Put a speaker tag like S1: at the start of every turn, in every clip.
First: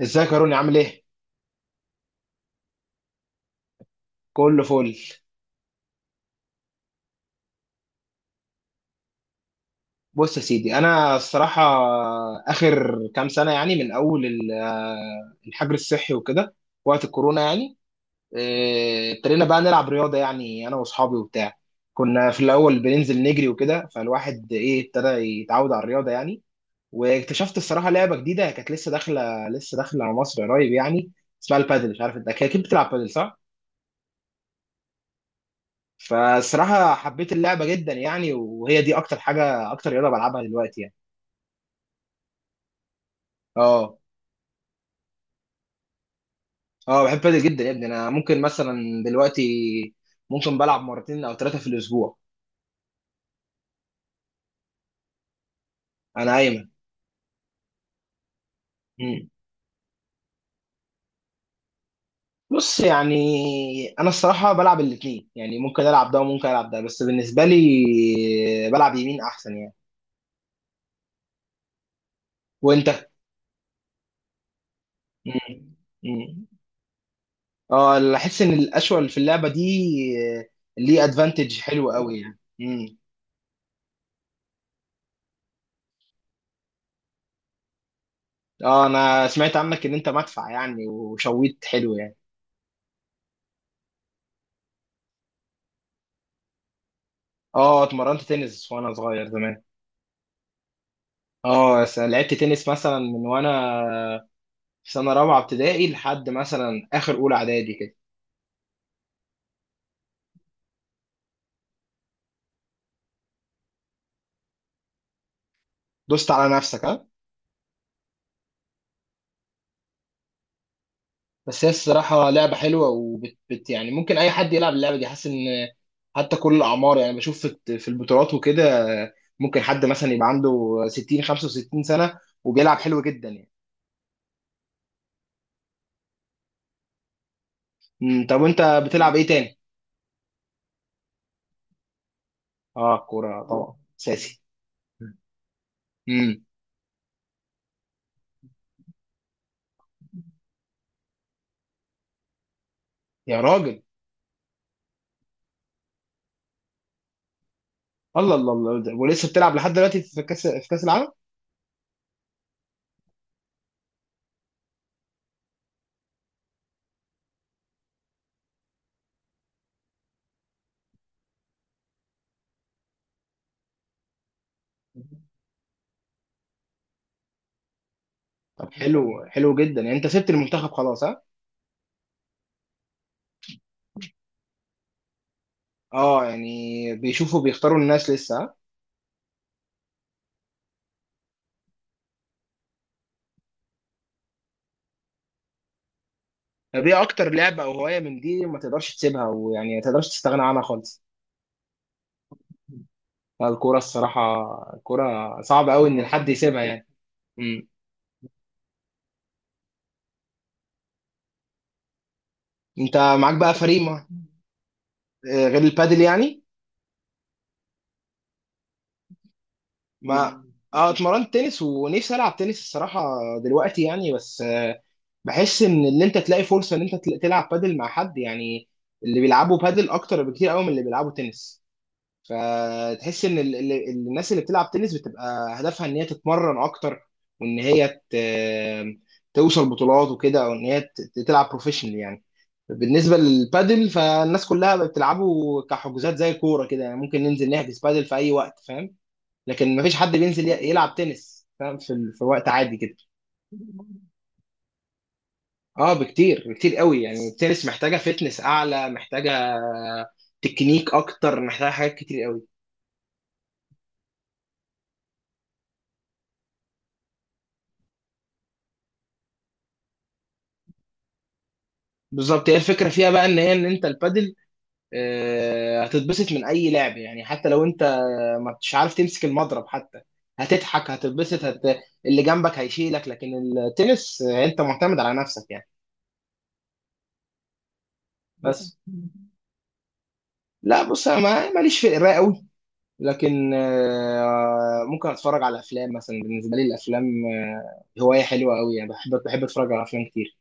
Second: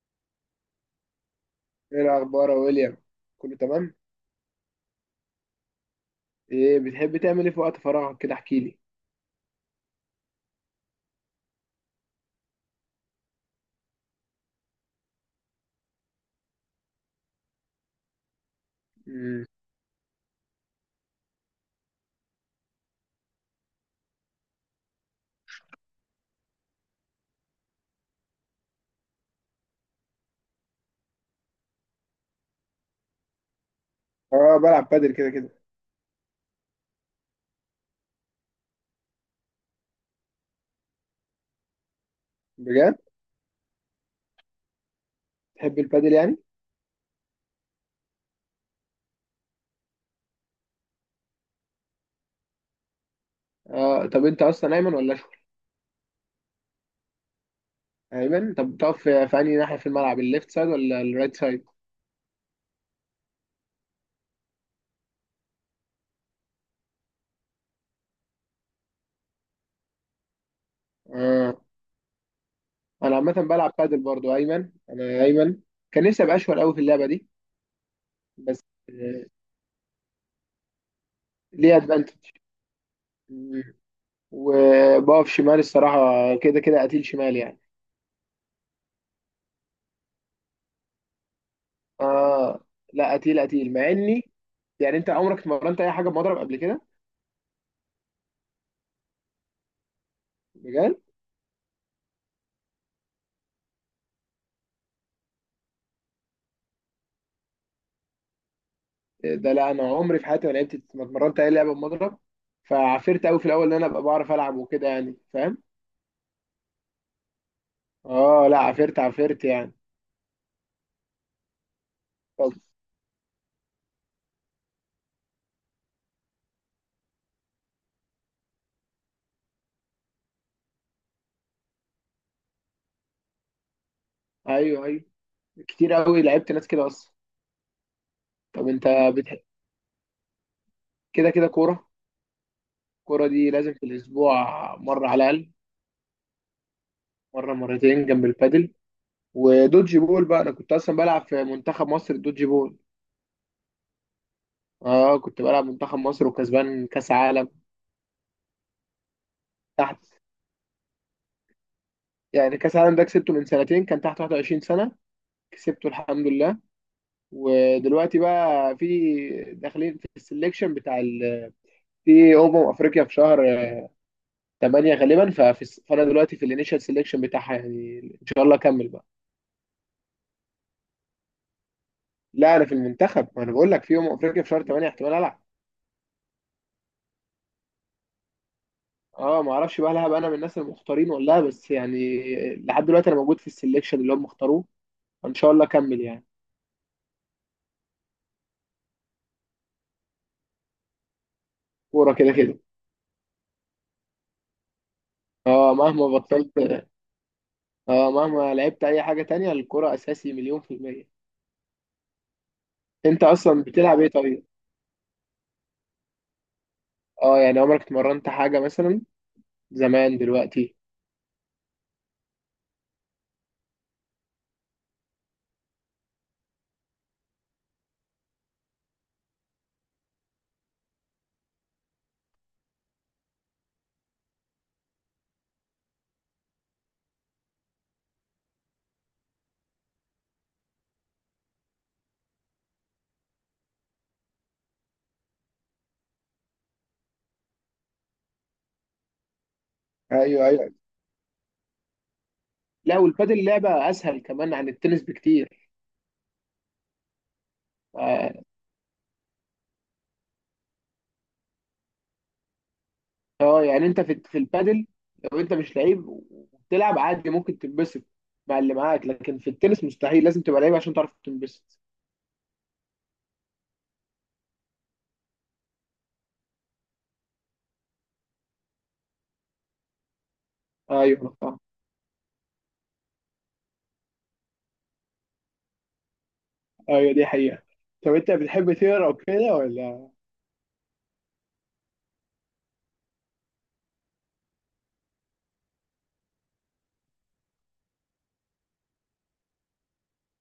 S1: ازيك يا روني؟ عامل ايه؟
S2: ايه الاخبار يا ويليام؟ كله تمام.
S1: كله فل.
S2: ايه بتحب تعمل ايه في وقت فراغك كده؟ احكي لي.
S1: بص يا سيدي، انا الصراحه اخر كام سنه يعني من اول الحجر الصحي وكده، وقت الكورونا يعني.
S2: امم.
S1: ابتدينا بقى نلعب رياضه يعني، انا واصحابي وبتاع. كنا في الاول بننزل نجري وكده، فالواحد ايه ابتدى يتعود على الرياضه يعني. واكتشفت الصراحه لعبه جديده كانت لسه داخله على مصر قريب يعني، اسمها البادل. مش عارف، انت اكيد بتلعب بادل صح؟
S2: اه، بلعب بادل كده كده.
S1: فالصراحه حبيت اللعبه جدا يعني، وهي دي اكتر حاجه، اكتر رياضه بلعبها دلوقتي يعني.
S2: بجد؟
S1: اه.
S2: تحب البادل يعني؟
S1: اه بحب بادل جدا يا ابني، انا ممكن مثلا دلوقتي ممكن بلعب مرتين او ثلاثه في الاسبوع.
S2: اه. طب انت اصلا ايمن ولا اشول؟
S1: انا ايمن.
S2: ايمن. طب بتقف
S1: مم.
S2: في انهي ناحيه في الملعب، الليفت سايد ولا الرايت سايد؟
S1: بص يعني، انا الصراحه بلعب الاثنين يعني ممكن العب ده وممكن العب ده، بس بالنسبه لي بلعب يمين احسن يعني.
S2: اه،
S1: وانت؟
S2: انا عامه بلعب بادل برضو ايمن، انا ايمن.
S1: مم.
S2: كان نفسي ابقى
S1: مم.
S2: اشول قوي في اللعبه دي.
S1: اه، اللي احس ان
S2: بس
S1: الاشول في
S2: آه،
S1: اللعبه دي ليه ادفانتج
S2: ليه
S1: حلو
S2: ادفانتج،
S1: قوي يعني. مم.
S2: وبقف شمال الصراحه، كده كده قتيل شمال يعني.
S1: اه، انا سمعت عنك ان انت مدفع يعني وشويت حلو يعني.
S2: اه لا، قتيل قتيل مع اني، يعني انت عمرك اتمرنت اي حاجه بمضرب قبل كده؟
S1: اه اتمرنت تنس وانا صغير زمان.
S2: بجد؟
S1: اه، لعبت تنس مثلا من وانا في سنه رابعه ابتدائي لحد مثلا اخر اولى اعدادي كده.
S2: ده لا، انا عمري في حياتي ما لعبت، ما اتمرنت اي لعبه بمضرب، فعفرت قوي في الاول ان انا ابقى بعرف العب وكده، يعني فاهم؟
S1: دوست على نفسك ها؟
S2: اه لا، عفرت عفرت يعني.
S1: بس هي الصراحه
S2: طب.
S1: لعبه حلوه، وبت بت يعني ممكن اي حد يلعب اللعبه دي، حاسس ان حتى كل الاعمار يعني. بشوف في البطولات وكده، ممكن حد مثلا يبقى عنده 60 65 سنه وبيلعب حلو جدا يعني.
S2: ايوه ايوه، كتير قوي لعبت ناس كده اصلا.
S1: طب وانت
S2: طب انت
S1: بتلعب ايه
S2: بتح...
S1: تاني؟
S2: كده كده كوره.
S1: اه
S2: الكوره
S1: كوره
S2: دي لازم
S1: طبعا
S2: في
S1: اساسي.
S2: الاسبوع، مره على الاقل،
S1: امم
S2: مره مرتين جنب البادل. ودوجي بول بقى، انا كنت اصلا بلعب في منتخب مصر الدوجي بول.
S1: يا راجل.
S2: اه، كنت بلعب منتخب مصر وكسبان كاس عالم.
S1: الله الله الله، ولسه بتلعب لحد دلوقتي
S2: تحت،
S1: في كاس العالم؟
S2: يعني كاس عالم ده كسبته من سنتين، كان تحت 21 سنة، كسبته الحمد لله. ودلوقتي بقى في داخلين في السليكشن في افريقيا في شهر 8 غالبا. فانا دلوقتي في الانيشال سليكشن بتاعها، يعني ان شاء الله
S1: طب
S2: اكمل بقى.
S1: حلو حلو جدا يعني، انت سبت المنتخب خلاص ها؟
S2: لا، انا في المنتخب، ما انا بقول لك، في افريقيا في شهر 8 احتمال العب.
S1: اه يعني، بيشوفوا بيختاروا الناس لسه ها؟
S2: اه، ما اعرفش بقى، هل هبقى انا من الناس المختارين ولا لا، بس يعني لحد دلوقتي انا موجود في السليكشن اللي هم اختاروه، ان شاء الله اكمل يعني.
S1: طب ايه اكتر لعبه او هوايه من دي ما تقدرش تسيبها، ويعني ما تقدرش تستغنى عنها خالص؟
S2: كوره كده كده.
S1: لا، الكوره الصراحه. الكوره صعب
S2: اه،
S1: قوي ان
S2: مهما
S1: حد
S2: بطلت،
S1: يسيبها يعني. امم.
S2: اه، مهما لعبت اي حاجة تانية، الكرة اساسي مليون في المية.
S1: انت
S2: انت
S1: معاك بقى
S2: اصلا
S1: فريق
S2: بتلعب
S1: ما؟
S2: ايه طيب؟
S1: غير البادل يعني.
S2: اه يعني، عمرك اتمرنت حاجة مثلا زمان؟
S1: ما
S2: دلوقتي؟
S1: اه اتمرنت تنس ونفسي العب تنس الصراحه دلوقتي يعني. بس بحس ان انت تلاقي فرصه ان انت تلعب بادل مع حد يعني. اللي بيلعبوا بادل اكتر بكتير قوي من اللي بيلعبوا تنس. فتحس ان الناس اللي بتلعب تنس بتبقى هدفها ان هي تتمرن اكتر، وان هي توصل بطولات وكده، او ان هي تلعب بروفيشنال يعني. بالنسبه للبادل فالناس كلها بتلعبه كحجوزات، زي الكوره كده يعني ممكن ننزل نحجز بادل في اي وقت فاهم. لكن مفيش حد
S2: ايوه
S1: بينزل
S2: ايوه.
S1: يلعب تنس فاهم، في في وقت عادي كده.
S2: لا، والبادل لعبة اسهل كمان عن التنس بكتير.
S1: اه بكتير بكتير قوي يعني، التنس محتاجه،
S2: اه.
S1: فتنس اعلى محتاجه تكنيك اكتر، محتاجه حاجات كتير قوي.
S2: يعني انت في البادل، لو انت مش لعيب وبتلعب عادي ممكن تنبسط مع اللي معاك، لكن في التنس مستحيل، لازم تبقى لعيب عشان تعرف تنبسط.
S1: بالظبط، هي الفكره فيها بقى ان هي، ان انت البادل هتتبسط من اي لعب يعني، حتى لو انت ما مش عارف تمسك المضرب حتى، هتضحك،
S2: ايوه، أنا
S1: هتتبسط،
S2: فاهم.
S1: اللي جنبك هيشيلك. لكن التنس انت معتمد على نفسك يعني.
S2: ايوه، دي حقيقة. طب انت بتحب
S1: بس
S2: تقرا وكده ولا؟
S1: لا بص، انا ماليش في القرايه قوي، لكن ممكن اتفرج على افلام مثلا. بالنسبه لي الافلام هوايه حلوه قوي يعني، بحب اتفرج على افلام كتير.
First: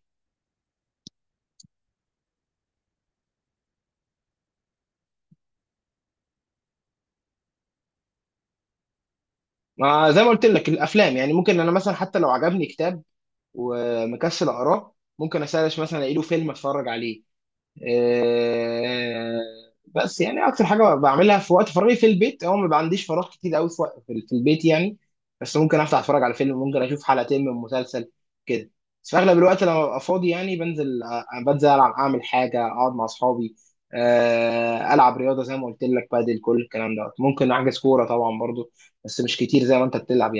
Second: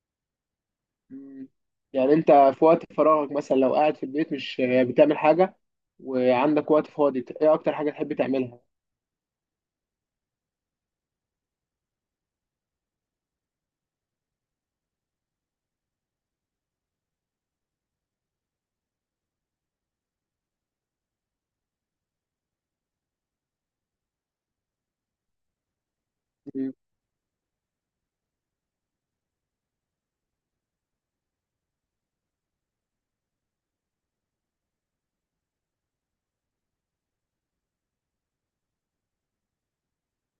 S2: مم. يعني انت في وقت فراغك، مثلا لو قاعد في البيت مش بتعمل حاجة وعندك وقت فاضي، ايه اكتر حاجة تحب تعملها؟
S1: ما زي ما قلت لك الافلام يعني، ممكن انا مثلا حتى لو عجبني كتاب ومكسل اقراه، ممكن اسرش مثلا الاقي له فيلم اتفرج عليه. آه، بس يعني اكتر حاجه بعملها في وقت فراغي في البيت، هو ما عنديش فراغ كتير قوي في وقت- في في البيت يعني. بس ممكن افتح اتفرج على فيلم،
S2: مم.
S1: ممكن اشوف حلقتين من مسلسل كده. بس في اغلب الوقت لما ببقى فاضي يعني بنزل، بنزل العب اعمل حاجه اقعد مع اصحابي، العب رياضه زي ما قلت لك، بادل كل الكلام ده، ممكن احجز كوره طبعا برضو، بس مش كتير زي ما انت بتلعب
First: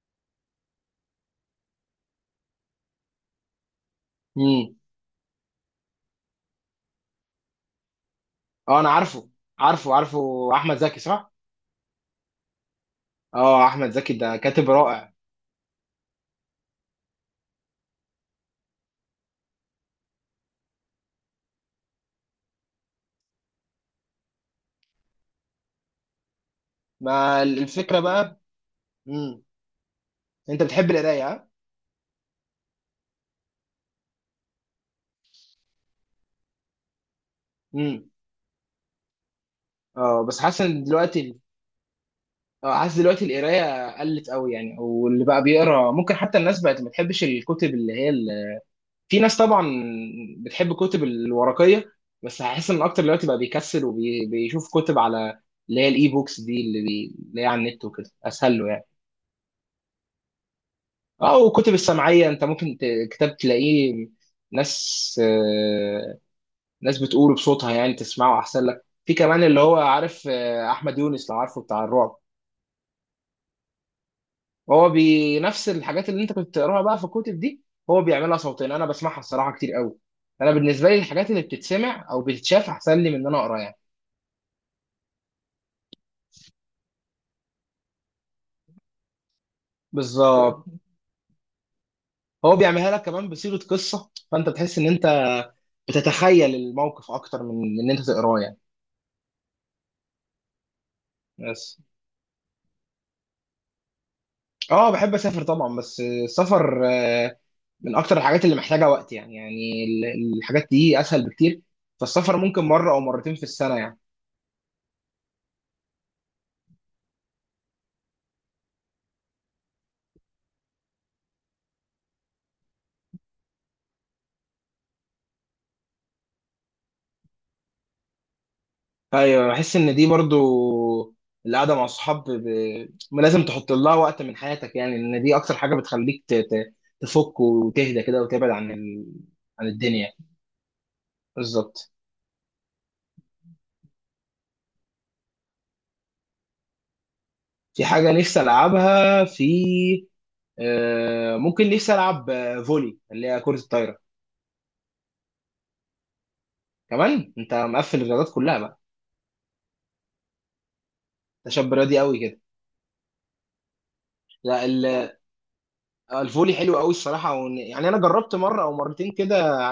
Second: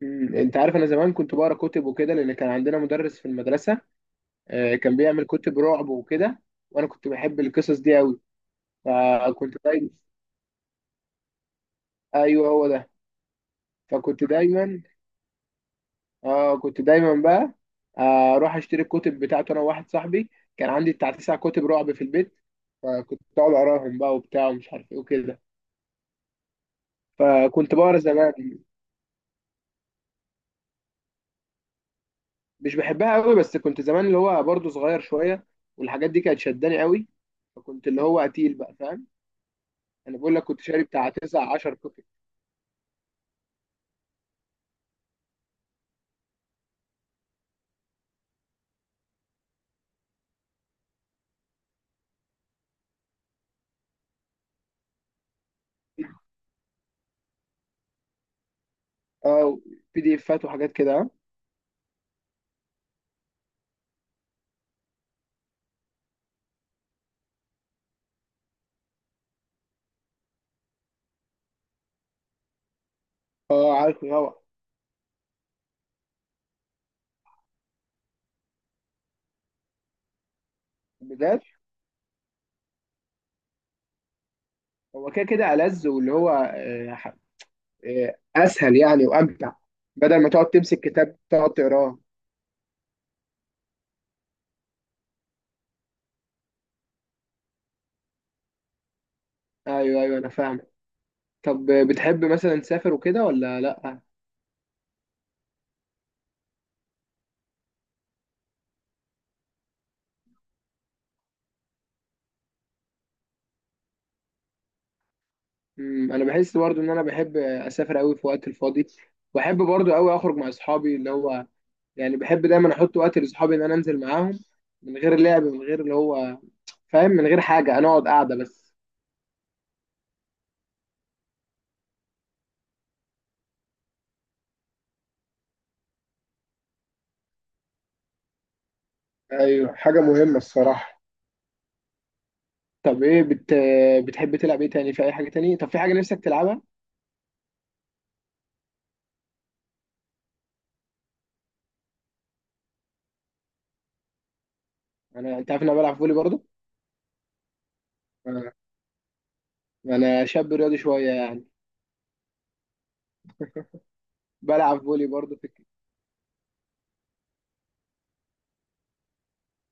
S2: مم. انت عارف، انا زمان كنت بقرا كتب وكده، لان كان عندنا مدرس في المدرسة
S1: يعني.
S2: كان بيعمل كتب رعب وكده، وانا كنت بحب القصص دي قوي،
S1: اه انا عارفه
S2: فكنت دايما.
S1: عارفه عارفه، احمد زكي صح؟
S2: ايوه، هو ده.
S1: اه احمد زكي
S2: فكنت
S1: ده كاتب
S2: دايما،
S1: رائع.
S2: اه كنت دايما بقى اروح اشتري الكتب بتاعته انا وواحد صاحبي، كان عندي بتاع تسع كتب رعب في البيت، فكنت اقعد اقراهم بقى وبتاع ومش عارف ايه وكده،
S1: ما
S2: فكنت بقرا
S1: الفكره
S2: زمان.
S1: بقى. امم انت بتحب القرايه ها؟
S2: مش بحبها قوي، بس كنت زمان اللي هو برضه صغير شويه، والحاجات دي كانت شداني قوي، فكنت اللي
S1: امم
S2: هو قتيل بقى، فاهم؟ انا
S1: اه
S2: بقول
S1: بس
S2: لك
S1: حاسس
S2: كنت
S1: ان
S2: شاري بتاع
S1: دلوقتي،
S2: 9 10 كتب.
S1: اه حاسس دلوقتي القرايه قلت قوي يعني، واللي بقى بيقرا ممكن حتى الناس بقت ما بتحبش الكتب، اللي هي في ناس طبعا بتحب الكتب الورقيه. بس هحس ان اكتر دلوقتي بقى بيكسل وبيشوف كتب على، اللي هي الاي بوكس دي، اللي هي على النت وكده اسهل له يعني.
S2: اه، بي دي افات وحاجات كده.
S1: اه، وكتب السمعيه انت ممكن كتاب تلاقيه ناس، ناس بتقوله بصوتها يعني تسمعه احسن لك، في كمان اللي هو عارف احمد يونس لو عارفه بتاع الرعب.
S2: اه، عارفه طبعا.
S1: هو بنفس الحاجات اللي انت كنت بتقراها بقى في الكتب دي، هو بيعملها صوتين. انا بسمعها الصراحه كتير قوي. انا بالنسبه لي الحاجات اللي
S2: بجد؟
S1: بتتسمع او بتتشاف احسن لي من ان انا اقرا يعني.
S2: هو كده كده ألذ، واللي هو اسهل يعني وامتع، بدل ما تقعد
S1: بالظبط.
S2: تمسك كتاب تقعد تقراه.
S1: هو بيعملها لك كمان بصيغه قصه، فانت بتحس ان انت بتتخيل الموقف اكتر من ان انت تقراه يعني.
S2: ايوه ايوه انا فاهم. طب
S1: بس
S2: بتحب مثلا تسافر وكده ولا لا؟
S1: اه بحب اسافر طبعا، بس السفر من اكتر الحاجات اللي محتاجه وقت يعني، يعني الحاجات دي اسهل بكتير، فالسفر ممكن مره او مرتين في السنه يعني.
S2: انا بحس برضو ان انا بحب اسافر قوي في وقت الفاضي، واحب برضو قوي اخرج مع اصحابي، اللي هو يعني بحب دايما احط وقت لاصحابي ان انا انزل معاهم، من غير لعب، من غير اللي هو فاهم، من غير حاجه، انا اقعد قاعده بس.
S1: ايوه بحس ان دي برضو، القعده مع الصحاب لازم تحط لها وقت من حياتك يعني، ان دي اكتر حاجه بتخليك تفك وتهدى كده، وتبعد عن عن
S2: ايوه، حاجة
S1: الدنيا.
S2: مهمة الصراحة.
S1: بالظبط.
S2: طب ايه بتحب تلعب ايه تاني، في اي حاجه تاني؟ طب في حاجه نفسك تلعبها؟
S1: في حاجه نفسي العبها في آه، ممكن نفسي العب، فولي اللي هي كره الطايره.
S2: انا انت عارف ان انا بلعب فولي برضو.
S1: كمان انت مقفل الرياضات
S2: آه.
S1: كلها بقى؟
S2: انا شاب رياضي شويه يعني،
S1: ده شاب رياضي قوي كده. لا
S2: بلعب فولي برضو في،
S1: الفولي حلو قوي الصراحه، يعني انا جربت مره او مرتين كده.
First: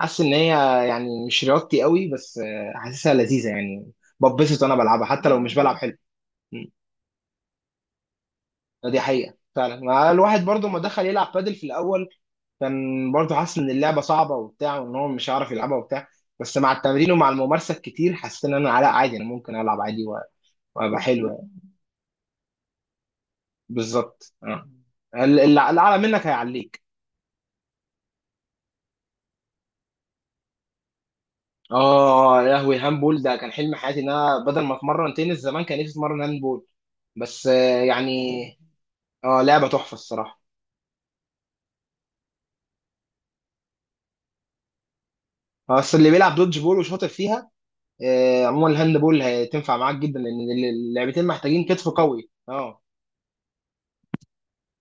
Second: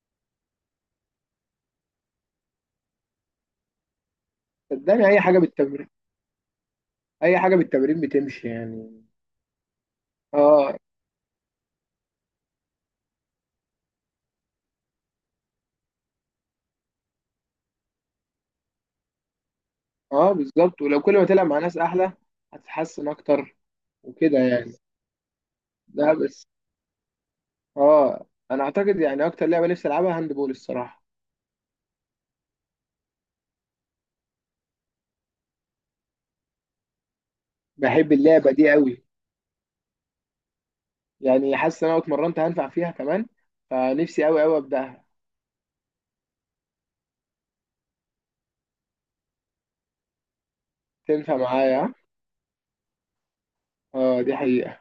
S1: حاسس ان هي يعني مش رياضتي قوي، بس حاسسها لذيذه يعني، ببسط وانا بلعبها
S2: صدقني اي
S1: حتى لو
S2: حاجه
S1: مش بلعب
S2: بالتمرين،
S1: حلو. م.
S2: اي حاجه بالتمرين بتمشي
S1: دي
S2: يعني.
S1: حقيقه فعلا، ما الواحد برضو
S2: اه.
S1: ما دخل يلعب بادل في الاول كان برضو حاسس ان اللعبه صعبه وبتاع، وان هو مش هيعرف يلعبها وبتاع. بس مع التمرين ومع الممارسه الكتير حسيت ان انا لا عادي، انا ممكن العب عادي
S2: اه بالظبط،
S1: وابقى
S2: ولو كل ما
S1: حلو
S2: تلعب مع
S1: يعني.
S2: ناس احلى هتتحسن اكتر،
S1: بالظبط
S2: وكده
S1: آه.
S2: يعني.
S1: اللي اعلى
S2: ده
S1: منك
S2: بس.
S1: هيعليك.
S2: اه انا اعتقد يعني اكتر لعبه نفسي العبها هاند بول الصراحه،
S1: اه يا لهوي، هاندبول ده كان حلم حياتي، ان انا بدل ما اتمرن تنس زمان كان نفسي اتمرن هاندبول. بس
S2: بحب
S1: يعني
S2: اللعبه دي قوي،
S1: اه لعبه تحفه الصراحه.
S2: يعني حاسس ان انا لو اتمرنت هنفع فيها كمان، فنفسي قوي قوي ابداها.
S1: بس اللي بيلعب دودج بول وشاطر فيها، عموما الهاندبول هتنفع معاك جدا، لان اللعبتين
S2: تنفع
S1: محتاجين كتف
S2: معايا.
S1: قوي. اه
S2: اه، دي حقيقه،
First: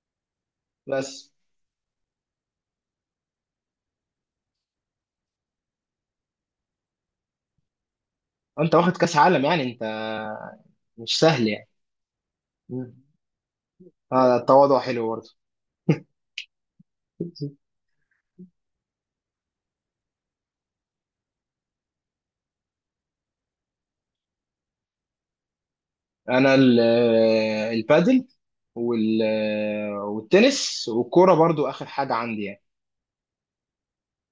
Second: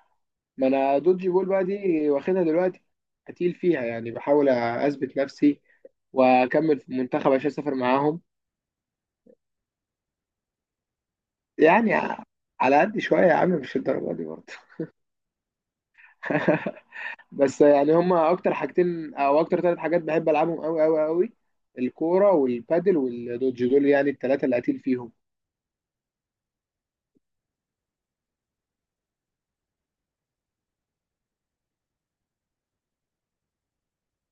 S2: ما انا دوجي
S1: بس
S2: بول بقى دي واخدها دلوقتي، هتقيل فيها يعني، بحاول اثبت نفسي واكمل في المنتخب عشان اسافر معاهم،
S1: انت واخد كاس عالم يعني، انت مش سهل يعني.
S2: يعني على
S1: مم.
S2: قد شويه يا عم، مش الدرجه دي
S1: اه
S2: برضه.
S1: التواضع حلو برضه.
S2: بس يعني هما اكتر حاجتين او اكتر ثلاث حاجات بحب العبهم قوي قوي قوي، الكوره والبادل والدوج دول يعني الثلاثه اللي قتيل فيهم.
S1: انا البادل، والتنس، والكوره برضو اخر حاجه عندي يعني.